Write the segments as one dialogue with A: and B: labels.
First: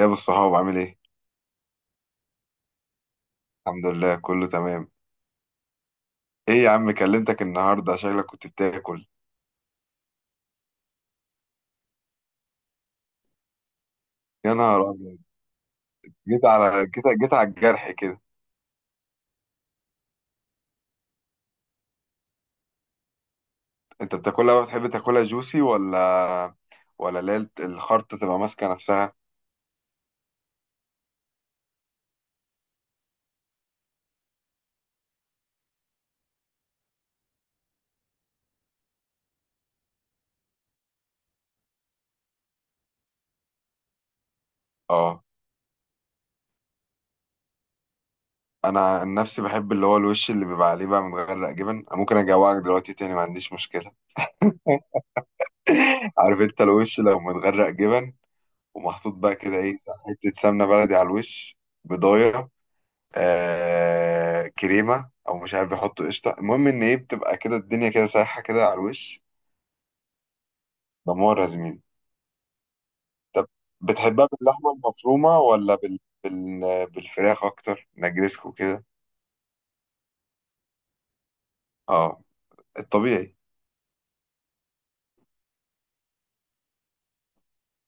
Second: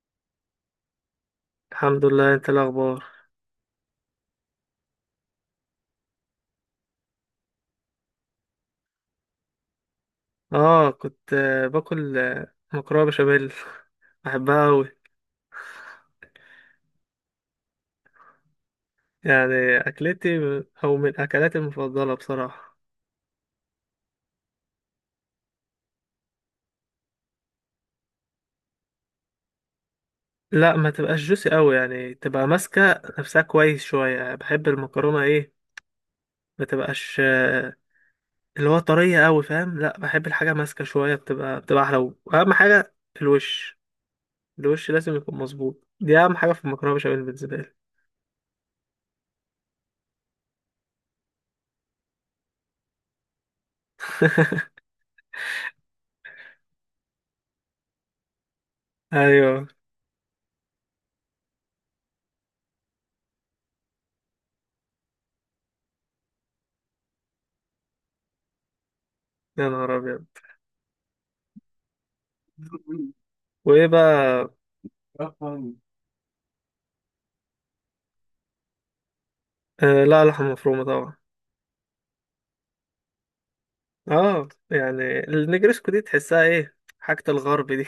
A: يا ابو الصحاب عامل ايه.
B: الحمد لله، انت إيه الاخبار؟
A: الحمد لله كله تمام. ايه يا عم كلمتك النهارده شكلك كنت بتاكل.
B: اه كنت باكل مكرونه بشاميل.
A: يا
B: بحبها
A: نهار
B: قوي.
A: ابيض، جيت على جيت على الجرح كده.
B: يعني اكلتي، او من اكلاتي المفضله بصراحه.
A: انت بتاكلها بقى، بتحب تاكلها جوسي ولا ولا اللي هي الخرطه تبقى ماسكه نفسها؟
B: لا، ما تبقاش جوسي قوي، يعني تبقى ماسكه نفسها كويس شويه، يعني بحب المكرونه، ايه ما تبقاش اللي هو طريه قوي، فاهم. لا، بحب الحاجه ماسكه شويه، بتبقى احلى. واهم حاجه الوش. الوش لازم
A: اه،
B: يكون مظبوط، دي اهم حاجه في المكرونه بشاميل بالنسبه لي.
A: انا عن نفسي بحب اللي هو الوش اللي بيبقى عليه بقى متغرق جبن. أنا ممكن اجوعك دلوقتي تاني، ما عنديش مشكله. عارف انت الوش لو متغرق جبن ومحطوط بقى كده،
B: ايوه.
A: ايه، حته سمنه بلدي على الوش، بضايه، كريمه او مش عارف بيحطوا قشطه، المهم ان ايه، بتبقى كده الدنيا كده سايحه كده على الوش.
B: يا نهار ابيض.
A: دمار يا زميلي. طب
B: وايه
A: بتحبها
B: بقى؟
A: باللحمه المفرومه ولا بالفراخ اكتر، نجرسكو كده.
B: آه، لا، لحمة مفرومة طبعا.
A: اه، الطبيعي.
B: اه، يعني النجرسكو دي تحسها ايه، حاجة الغرب دي.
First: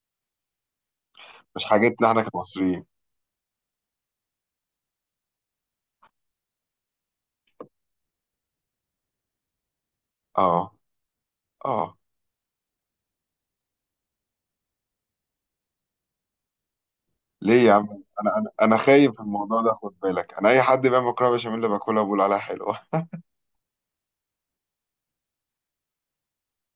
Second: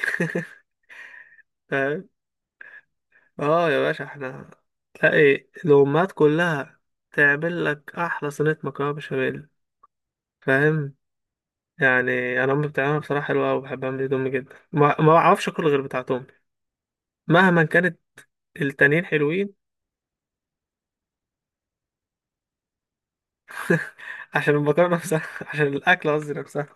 A: مش
B: فاهم.
A: حاجتنا احنا كمصريين.
B: اه يا باشا، احنا تلاقي الأمهات كلها تعمل لك أحلى صينية مكرونة بشاميل.
A: اه.
B: فاهم.
A: اه
B: يعني أنا أمي بتعملها بصراحة حلوة أوي، بحب أعمل دي، أمي جدا ما بعرفش أكل غير بتاعت أمي
A: ليه
B: مهما
A: يا عم؟
B: كانت.
A: انا
B: التانيين
A: خايف من
B: حلوين
A: الموضوع ده، خد بالك، انا اي حد بيعمل مكرونه بشاميل باكلها بقول عليها حلوه.
B: عشان المكرونة نفسها، عشان الأكل قصدي نفسها.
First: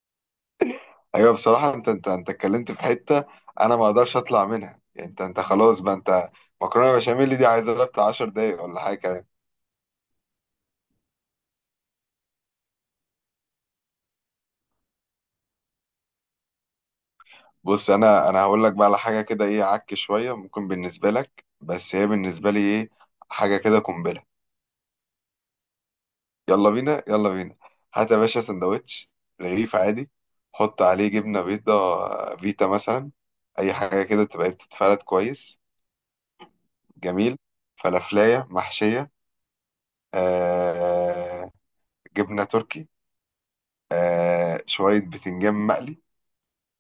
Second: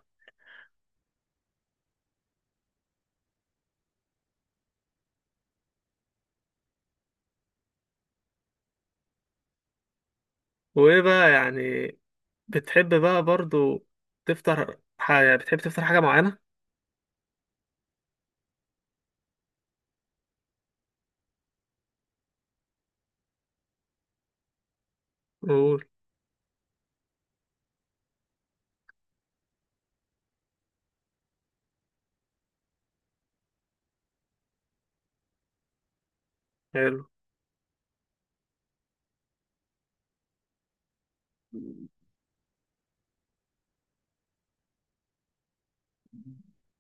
A: ايوه بصراحه، انت اتكلمت في حته انا ما اقدرش اطلع منها. يعني انت خلاص بقى، انت مكرونه بشاميل دي عايزه لها بتاع 10 دقايق ولا حاجه كمان.
B: وإيه بقى يعني، بتحب بقى برضو تفطر حاجة، بتحب تفطر حاجة معينة؟
A: بص، انا هقول لك بقى على حاجه كده، ايه، عك شويه ممكن بالنسبه لك، بس هي بالنسبه لي ايه، حاجه كده قنبله.
B: قول.
A: يلا بينا يلا بينا، هات يا باشا سندوتش، رغيف عادي، حط عليه جبنه بيضه فيتا مثلا، اي حاجه كده تبقى إيه، بتتفرد كويس،
B: حلو.
A: جميل، فلافلايه محشيه، آه، جبنه تركي، آه شوية بتنجان مقلي،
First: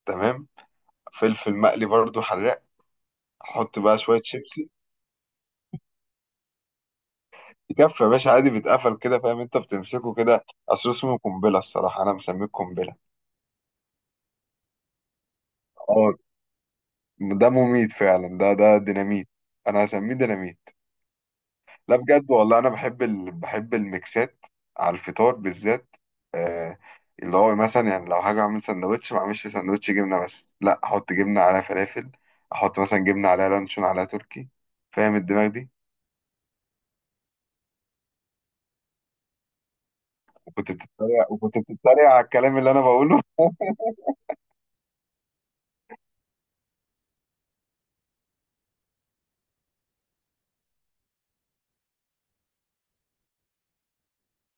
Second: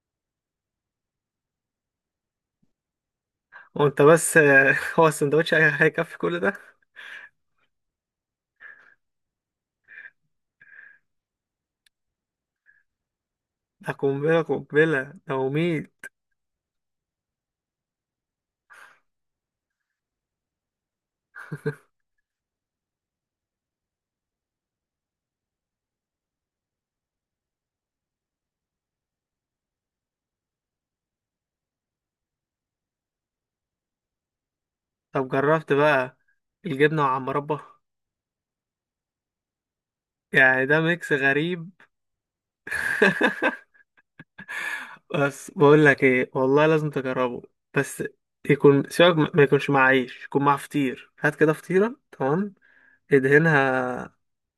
A: تمام، فلفل مقلي برضو حراق، حط بقى
B: وانت
A: شوية
B: بس
A: شيبسي.
B: هو السندوتش هيكفي كل ده؟
A: يكفي يا باشا، عادي بيتقفل كده، فاهم؟ انت بتمسكه كده، اصل اسمه قنبلة، الصراحة انا مسميه قنبلة.
B: ده قنبلة، قنبلة، ده وميل.
A: اه، ده مميت فعلا، ده ده ديناميت، انا هسميه ديناميت. لا بجد والله، انا بحب بحب الميكسات على الفطار بالذات. آه، اللي هو مثلا يعني لو هاجي اعمل سندوتش، ما اعملش سندوتش جبنة بس، لا، احط جبنة على فلافل، احط مثلا جبنة على لانشون على تركي. فاهم
B: طب
A: الدماغ دي؟
B: جربت بقى الجبنة مع مربى؟ يعني
A: كنت
B: ده ميكس
A: بتتريق، وكنت
B: غريب.
A: بتتريق على الكلام اللي انا بقوله.
B: بس بقول لك ايه والله، لازم تجربه. بس يكون سيبك، ما يكونش مع عيش، يكون مع فطير. هات كده فطيرة، تمام. ادهنها،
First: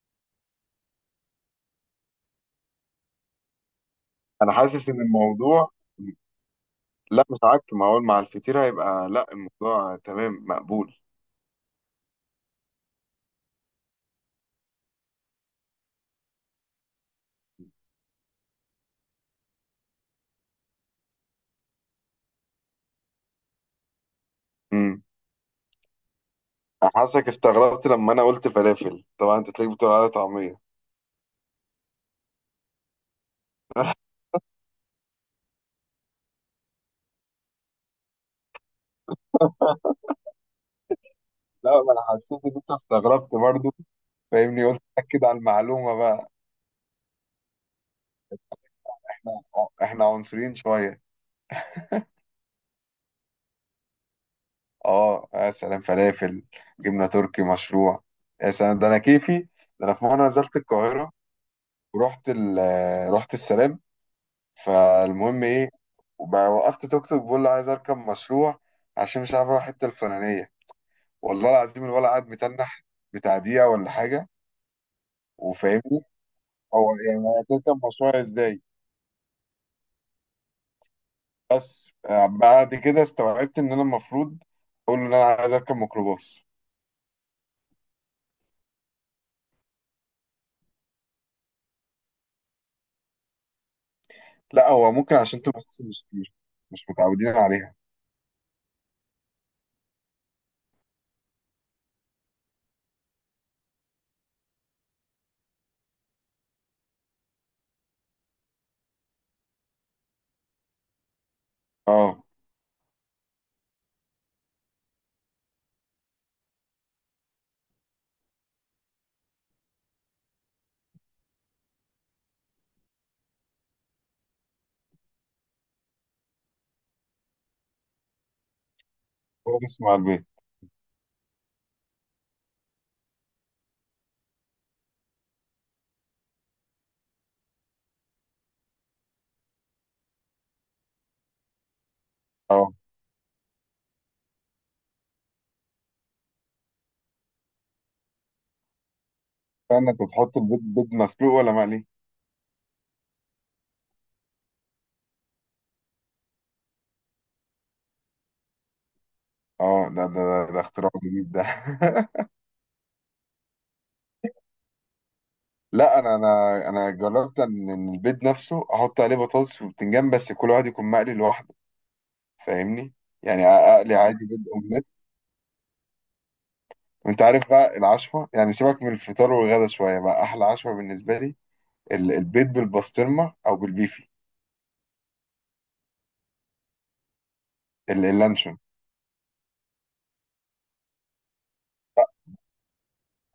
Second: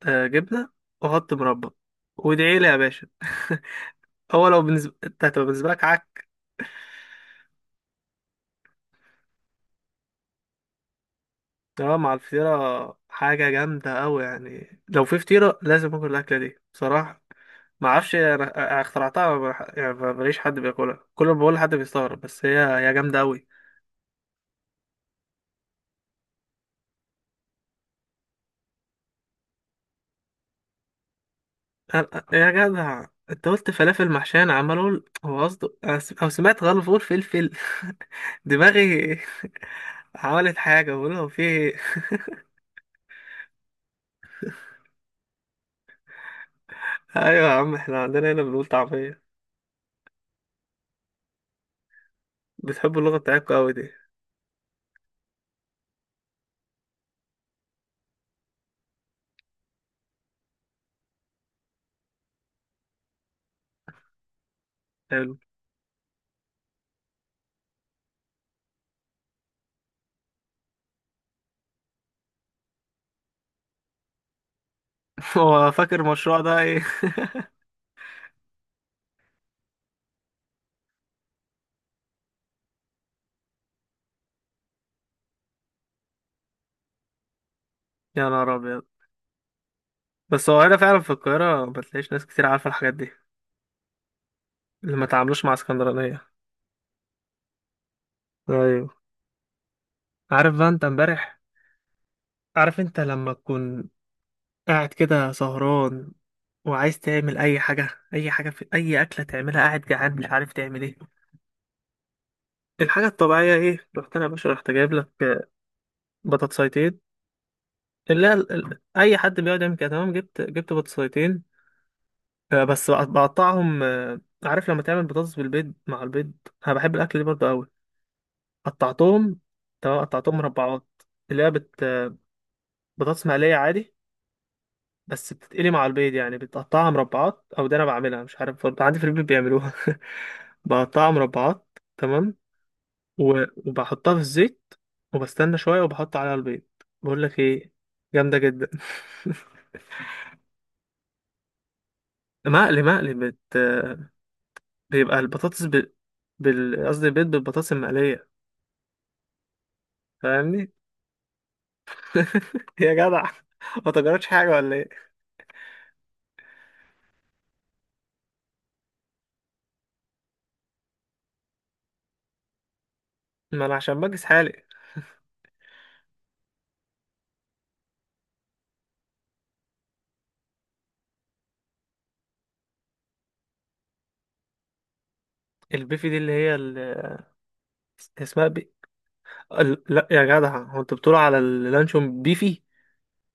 B: جبنة، وحط مربى، وادعي لي يا باشا. هو
A: انا
B: لو
A: حاسس
B: بالنسبة
A: ان
B: انت، هتبقى بالنسبة
A: الموضوع،
B: لك.
A: لا مش عك، ما اقول مع الفطير هيبقى، لا الموضوع تمام، مقبول.
B: اه، مع الفطيرة حاجة جامدة أوي، يعني لو في فطيرة لازم آكل الأكلة دي بصراحة. ما اعرفش، انا اخترعتها. ما بح- يعني ماليش حد بياكلها، كل ما بقول لحد بيستغرب، بس هي جامدة أوي.
A: امم، حاسسك استغربت لما انا قلت فلافل، طبعا انت تلاقيك بتقول عليها طعميه.
B: يا جدع انت قلت فلافل محشية، انا عمال اقول هو قصده، او سمعت غلط بقول فلفل. دماغي. عملت حاجة بقول هو في
A: لا
B: ايه.
A: ما انا حسيت ان انت استغربت برضو، فاهمني؟ قلت اكد على المعلومه بقى.
B: ايوه يا عم، احنا عندنا هنا بنقول طعمية.
A: احنا، احنا عنصريين شويه.
B: بتحبوا اللغة بتاعتكم أوي دي.
A: اه يا سلام، فلافل، جبنه تركي، مشروع، يا سلام ده انا كيفي. ده انا في مره نزلت القاهره، ورحت رحت السلام.
B: حلو.
A: فالمهم ايه، وبقى وقفت توك توك، بقول له عايز اركب مشروع عشان مش عارف اروح الحته الفلانيه. والله العظيم الولد قعد متنح بتاع دقيقه ولا حاجه.
B: هو فاكر
A: وفاهمني،
B: المشروع ده ايه؟
A: هو يعني هتركب مشروع ازاي؟ بس بعد كده استوعبت ان انا المفروض اقول له ان انا عايز اركب ميكروباص.
B: يا نهار أبيض. بس هو هنا فعلا في القاهرة ما تلاقيش ناس كتير عارفة الحاجات دي.
A: لا هو
B: اللي ما
A: ممكن عشان
B: تعاملوش مع
A: انتوا بس مش
B: اسكندرانية.
A: مش مش متعودين عليها.
B: ايوه. عارف بقى انت امبارح، عارف انت لما تكون قاعد كده سهران وعايز تعمل اي حاجة، اي حاجة في اي اكلة تعملها، قاعد جعان مش عارف تعمل ايه.
A: اه.
B: الحاجة الطبيعية ايه، رحت انا يا باشا، رحت جايب لك بطاطسيتين. اللي هي اي حد بيقعد يعمل كده تمام، جبت بطاطسيتين. بس بقطعهم. عارف لما تعمل بطاطس بالبيض مع البيض. انا بحب الاكل دي برضه. قطعتهم،
A: هو بس مع
B: تمام،
A: البيض؟
B: قطعتهم مربعات. اللي هي بطاطس مقلية عادي. بس بتتقلي مع البيض، يعني بتقطعها مربعات أو ده. أنا بعملها، مش عارف برضه عندي في البيت بيعملوها. بقطعها مربعات تمام.
A: اه،
B: و... وبحطها في الزيت، وبستنى شوية، وبحط عليها البيض. بقول لك إيه؟ جامدة جدا.
A: استنى، انت تحط البيض بيض مسلوق ولا مقلي؟
B: مقلي، مقلي. بيبقى البطاطس ب... بال قصدي، البيض بالبطاطس المقلية.
A: اه ده ده ده, ده
B: فاهمني؟
A: اختراع جديد ده.
B: يا جدع، ما تجربتش حاجة ولا إيه؟
A: لا انا جربت ان إن البيض نفسه احط عليه بطاطس وبتنجان، بس كل واحد يكون مقلي لوحده. فاهمني؟ يعني
B: ما أنا
A: اقلي
B: عشان بجس
A: عادي بيض
B: حالي.
A: اومليت. وانت عارف بقى العشوه، يعني سيبك من الفطار والغدا شويه، بقى احلى عشوه بالنسبه لي البيض بالبسطرمه او بالبيفي.
B: البيفي دي اللي هي اسمها
A: اللانشون.
B: لا يا جدع، هو انت بتقول على اللانشون بيفي؟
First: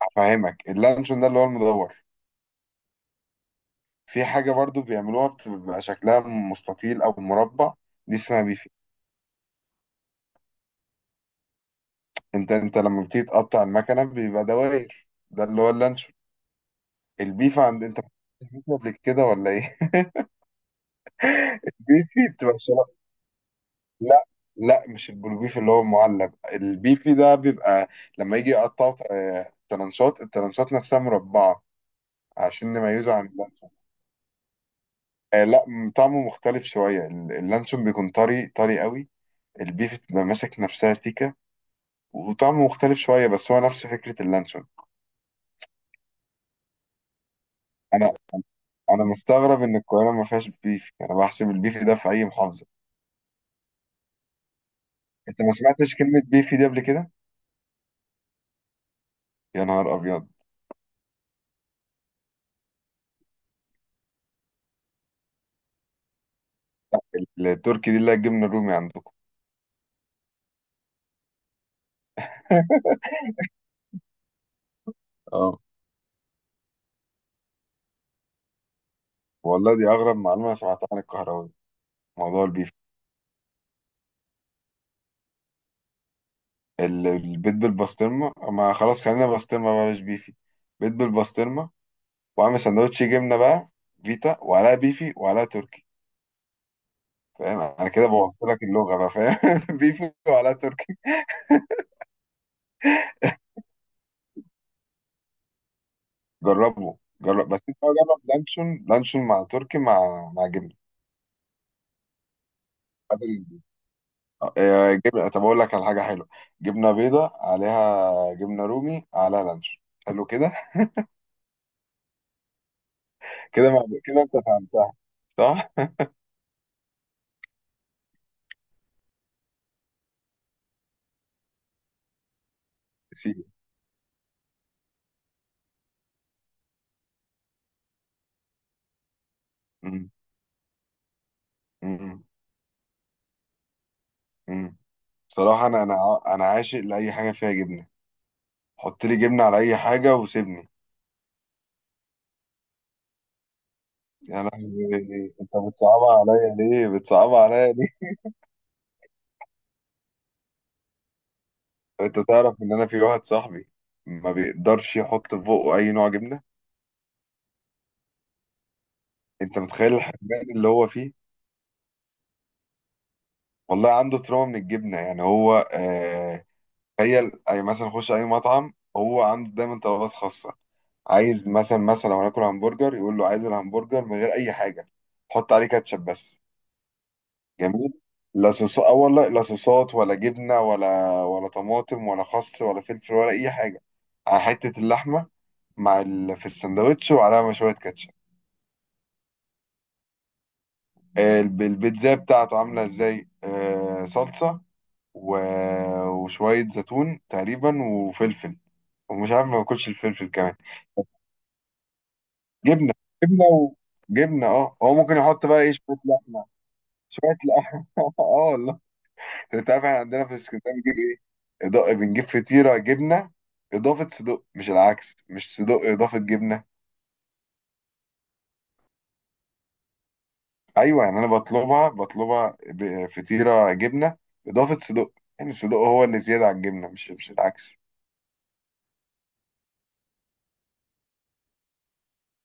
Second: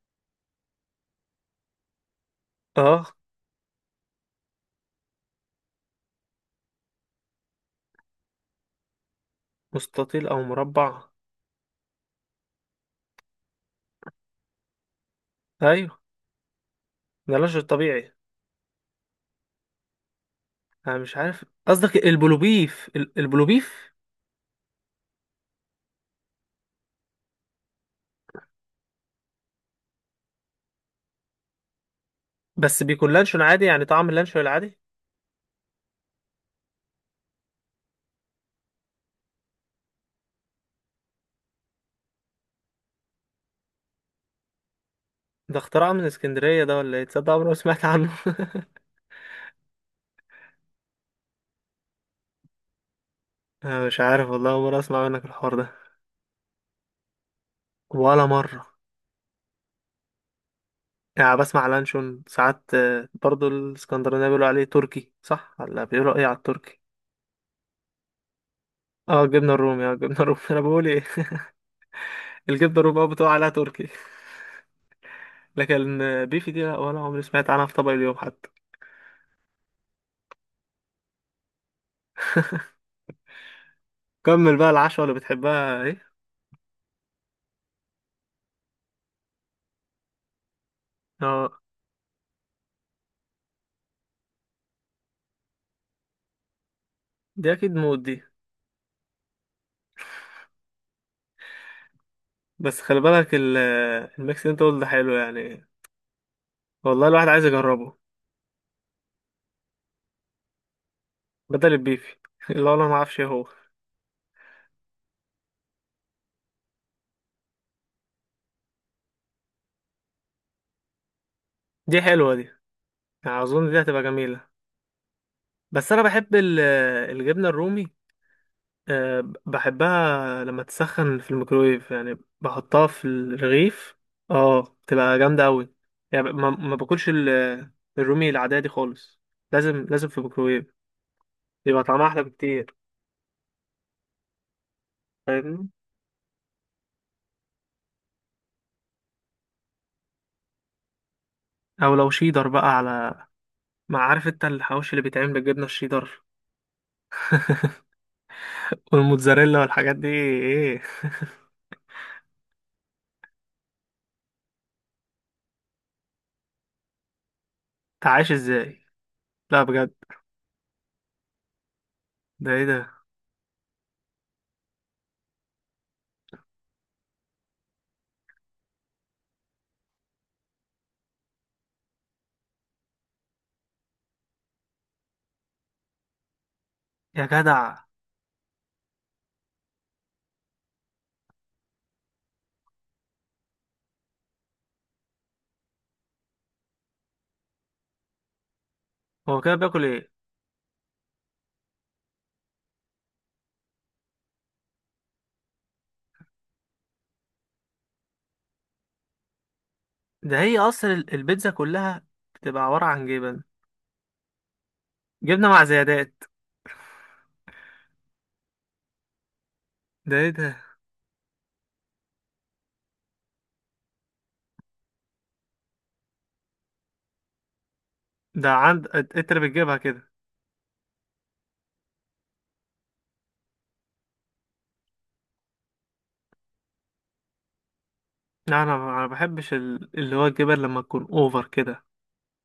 A: هفهمك، اللانشون ده اللي هو المدور،
B: اه،
A: في حاجه برضو بيعملوها بتبقى شكلها مستطيل او مربع، دي اسمها بيفي.
B: مستطيل او مربع.
A: انت لما بتيجي تقطع المكنه بيبقى دواير، ده اللي هو
B: ايوه.
A: اللانشون.
B: ده
A: البيف
B: لانشون
A: عند انت،
B: طبيعي.
A: بتاكل قبل كده ولا ايه؟
B: انا مش عارف قصدك
A: البيفي بتبقى الشرا-
B: البلوبيف، البلوبيف.
A: لا، لا مش البلوبيف اللي هو المعلب، البيفي ده بيبقى لما يجي يقطعوا ترانشات، الترانشات نفسها مربعة، عشان
B: بس بيكون
A: نميزه عن
B: لانشون عادي،
A: اللانشون.
B: يعني طعم اللانشون العادي.
A: آه لا، طعمه مختلف شوية، اللانشون بيكون طري، طري قوي، البيف بتبقى ماسك نفسها سيكة، وطعمه مختلف شوية، بس هو نفس فكرة اللانشون.
B: ده اختراع من اسكندرية ده ولا ايه؟ تصدق عمري ما سمعت
A: أنا،
B: عنه.
A: أنا مستغرب إن القاهرة ما فيهاش بيف. أنا بحسب البيف ده في أي محافظة.
B: انا مش عارف والله، أول مرة اسمع منك
A: أنت ما
B: الحوار ده.
A: سمعتش كلمة بيفي دي قبل كده؟
B: ولا مرة.
A: يا نهار أبيض.
B: يعني بسمع لانشون ساعات، برضو الاسكندرانية بيقولوا عليه تركي صح، ولا بيقولوا ايه على التركي؟
A: التركي دي اللي هي الجبنة الرومي عندكم.
B: اه جبنة الرومي، اه جبنة الرومي. انا بقول ايه؟ الكبده الرباعي بتقع عليها تركي.
A: اه.
B: لكن بيفي دي لا، ولا عمري سمعت عنها في طبق اليوم حتى.
A: والله دي أغرب معلومة أنا سمعتها عن الكهراوي، موضوع البيف.
B: كمل بقى العشوة اللي بتحبها ايه.
A: البيض بالبسطرمة، ما خلاص خلينا بسطرمة، بلاش بيفي. بيض
B: اه،
A: بالبسطرمة، وعامل سندوتش جبنة بقى، فيتا وعليها بيفي وعليها تركي.
B: دي
A: فاهم؟
B: اكيد
A: أنا
B: موت
A: كده
B: دي.
A: بوظت لك اللغة بقى، فاهم؟ بيفي وعليها تركي.
B: بس خلي بالك الميكس اللي انت قلت ده حلو يعني.
A: جربه،
B: والله الواحد عايز
A: جرب. بس أنت بقى
B: يجربه
A: جرب لانشون، مع تركي، مع جبنة.
B: بدل البيفي. اللي هو انا ما اعرفش ايه هو.
A: آه، جبنة. طب أقول لك على حاجة حلوة، جبنة بيضة عليها جبنة رومي على لانش، حلو كده.
B: دي حلوه دي، يعني
A: كده
B: اظن دي
A: مع...
B: هتبقى
A: كده أنت
B: جميله.
A: فهمتها، صح؟
B: بس انا بحب الجبنه الرومي. أه بحبها لما تسخن في الميكرويف يعني، بحطها في
A: سيدي.
B: الرغيف. اه بتبقى جامدة أوي، يعني ما باكلش الرومي العادية دي خالص. لازم، لازم
A: أمم،
B: في الميكرويف. يبقى طعمها أحلى
A: أمم،
B: بكتير.
A: أمم. بصراحة
B: فاهمني؟
A: أنا، أنا عاشق لأي حاجة فيها جبنة. حط لي جبنة على أي حاجة وسيبني.
B: أو لو شيدر بقى على، ما عارف
A: يا
B: انت الحواوشي اللي بيتعمل
A: لهوي، أنت
B: بالجبنة
A: بتصعبها
B: الشيدر؟
A: عليا ليه؟ بتصعبها عليا ليه؟
B: والموتزاريلا والحاجات دي ايه؟
A: أنت تعرف إن أنا في واحد صاحبي ما بيقدرش يحط في بقه أي نوع جبنة؟
B: انت عايش ازاي؟
A: أنت
B: لا بجد،
A: متخيل الحرمان اللي هو فيه؟
B: ده ايه ده
A: والله عنده تروما من الجبنة، يعني هو آه. تخيل اي، مثلا خش اي مطعم، هو عنده دايما طلبات خاصه، عايز مثلا، مثلا لو هناكل همبرجر يقول له عايز الهمبرجر من غير اي حاجه، حط عليه كاتشب بس.
B: يا جدع؟
A: جميل. لا صوصات، اه والله، لا صوصات ولا جبنه ولا طماطم ولا خس ولا فلفل ولا اي حاجه، على حته اللحمه مع في السندوتش، وعليها مشويه كاتشب.
B: هو كده بياكل ايه؟
A: آه، البيتزا بتاعته عامله ازاي، آه، صلصه، و... وشويه زيتون تقريبا وفلفل، ومش عارف، ما باكلش الفلفل
B: ده
A: كمان.
B: هي اصلا البيتزا كلها بتبقى عبارة
A: جبنه،
B: عن جبن.
A: جبنه، وجبنه. اه هو ممكن يحط
B: جبنة
A: بقى
B: مع
A: ايه شويه
B: زيادات.
A: لحمه، شويه لحمه. اه والله. انت عارف احنا
B: ده
A: عندنا
B: ايه
A: في
B: ده؟
A: اسكندريه بنجيب ايه، إضاءة، بنجيب فطيره جبنه اضافه صدق، مش العكس، مش صدق اضافه جبنه.
B: ده عند انت اللي بتجيبها كده؟
A: ايوه يعني انا بطلبها، فطيره جبنه اضافه صدق، يعني الصدق هو اللي زياده عن الجبنه، مش العكس.
B: لا انا ما بحبش اللي هو الجبن لما تكون اوفر كده.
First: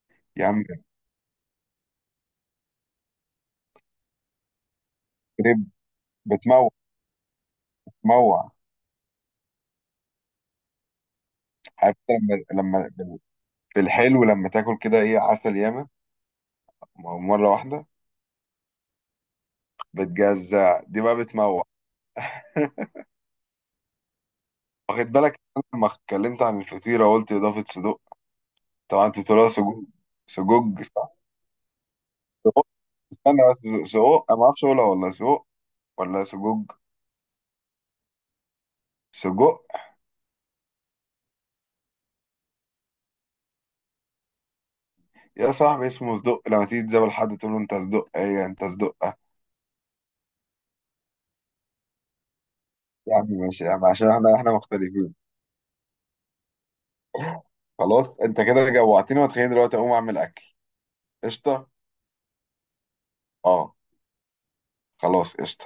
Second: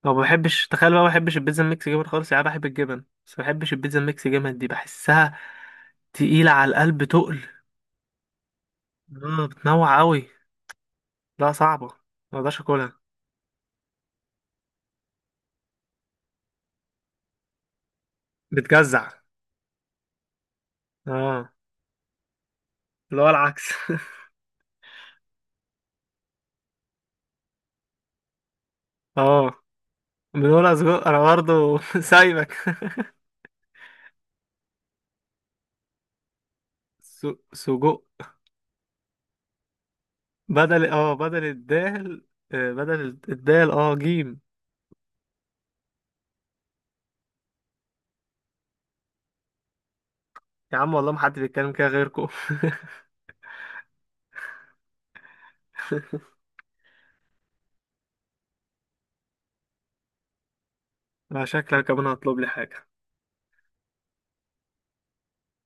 B: او ما
A: يا عم،
B: بحبش، تخيل بقى، ما بحبش البيتزا الميكس جبن خالص، يعني أنا بحب الجبن بس ما بحبش البيتزا الميكس جبن دي، بحسها
A: كريب،
B: تقيلة على
A: بتموع،
B: القلب تقل.
A: بتموع.
B: اه بتنوع قوي، لا صعبة
A: عارف
B: ما
A: لما،
B: اقدرش
A: لما
B: اكلها.
A: في الحلو لما تاكل كده، ايه، عسل ياما مره واحده،
B: بتجزع.
A: بتجزع، دي بقى
B: اه،
A: بتموع.
B: اللي هو العكس.
A: واخد بالك إن أنا لما اتكلمت عن الفطيرة قلت إضافة صدق؟ طبعا أنت بتقولها
B: اه،
A: سجوج.
B: بنقول
A: سجوج
B: سجق
A: صح؟
B: انا برضه. سايبك.
A: سجق. استنى بس، سجق أنا ما أعرفش أقولها ولا سجق ولا سجوج.
B: س- سجق.
A: سجق.
B: بدل بدل الدال، بدل الدال جيم.
A: يا صاحبي اسمه صدق، لما تيجي تزابل حد تقول له أنت صدق إيه، يعني أنت صدق.
B: يا عم والله، ما حد بيتكلم كده غيركم.
A: يا عم ماشي يا عم، عشان إحنا، إحنا مختلفين. خلاص أنت كده جوعتني، وتخيل دلوقتي أقوم أعمل أكل.
B: لا
A: قشطة.
B: شكلك كمان هطلب لي حاجة.
A: أه، خلاص قشطة،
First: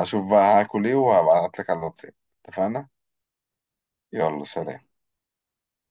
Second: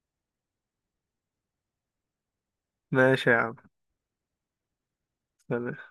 A: هشوف بقى هاكل إيه وهبعتلك على الواتساب. اتفقنا؟
B: ماشي يا عم.
A: يلا سلام.
B: سلام.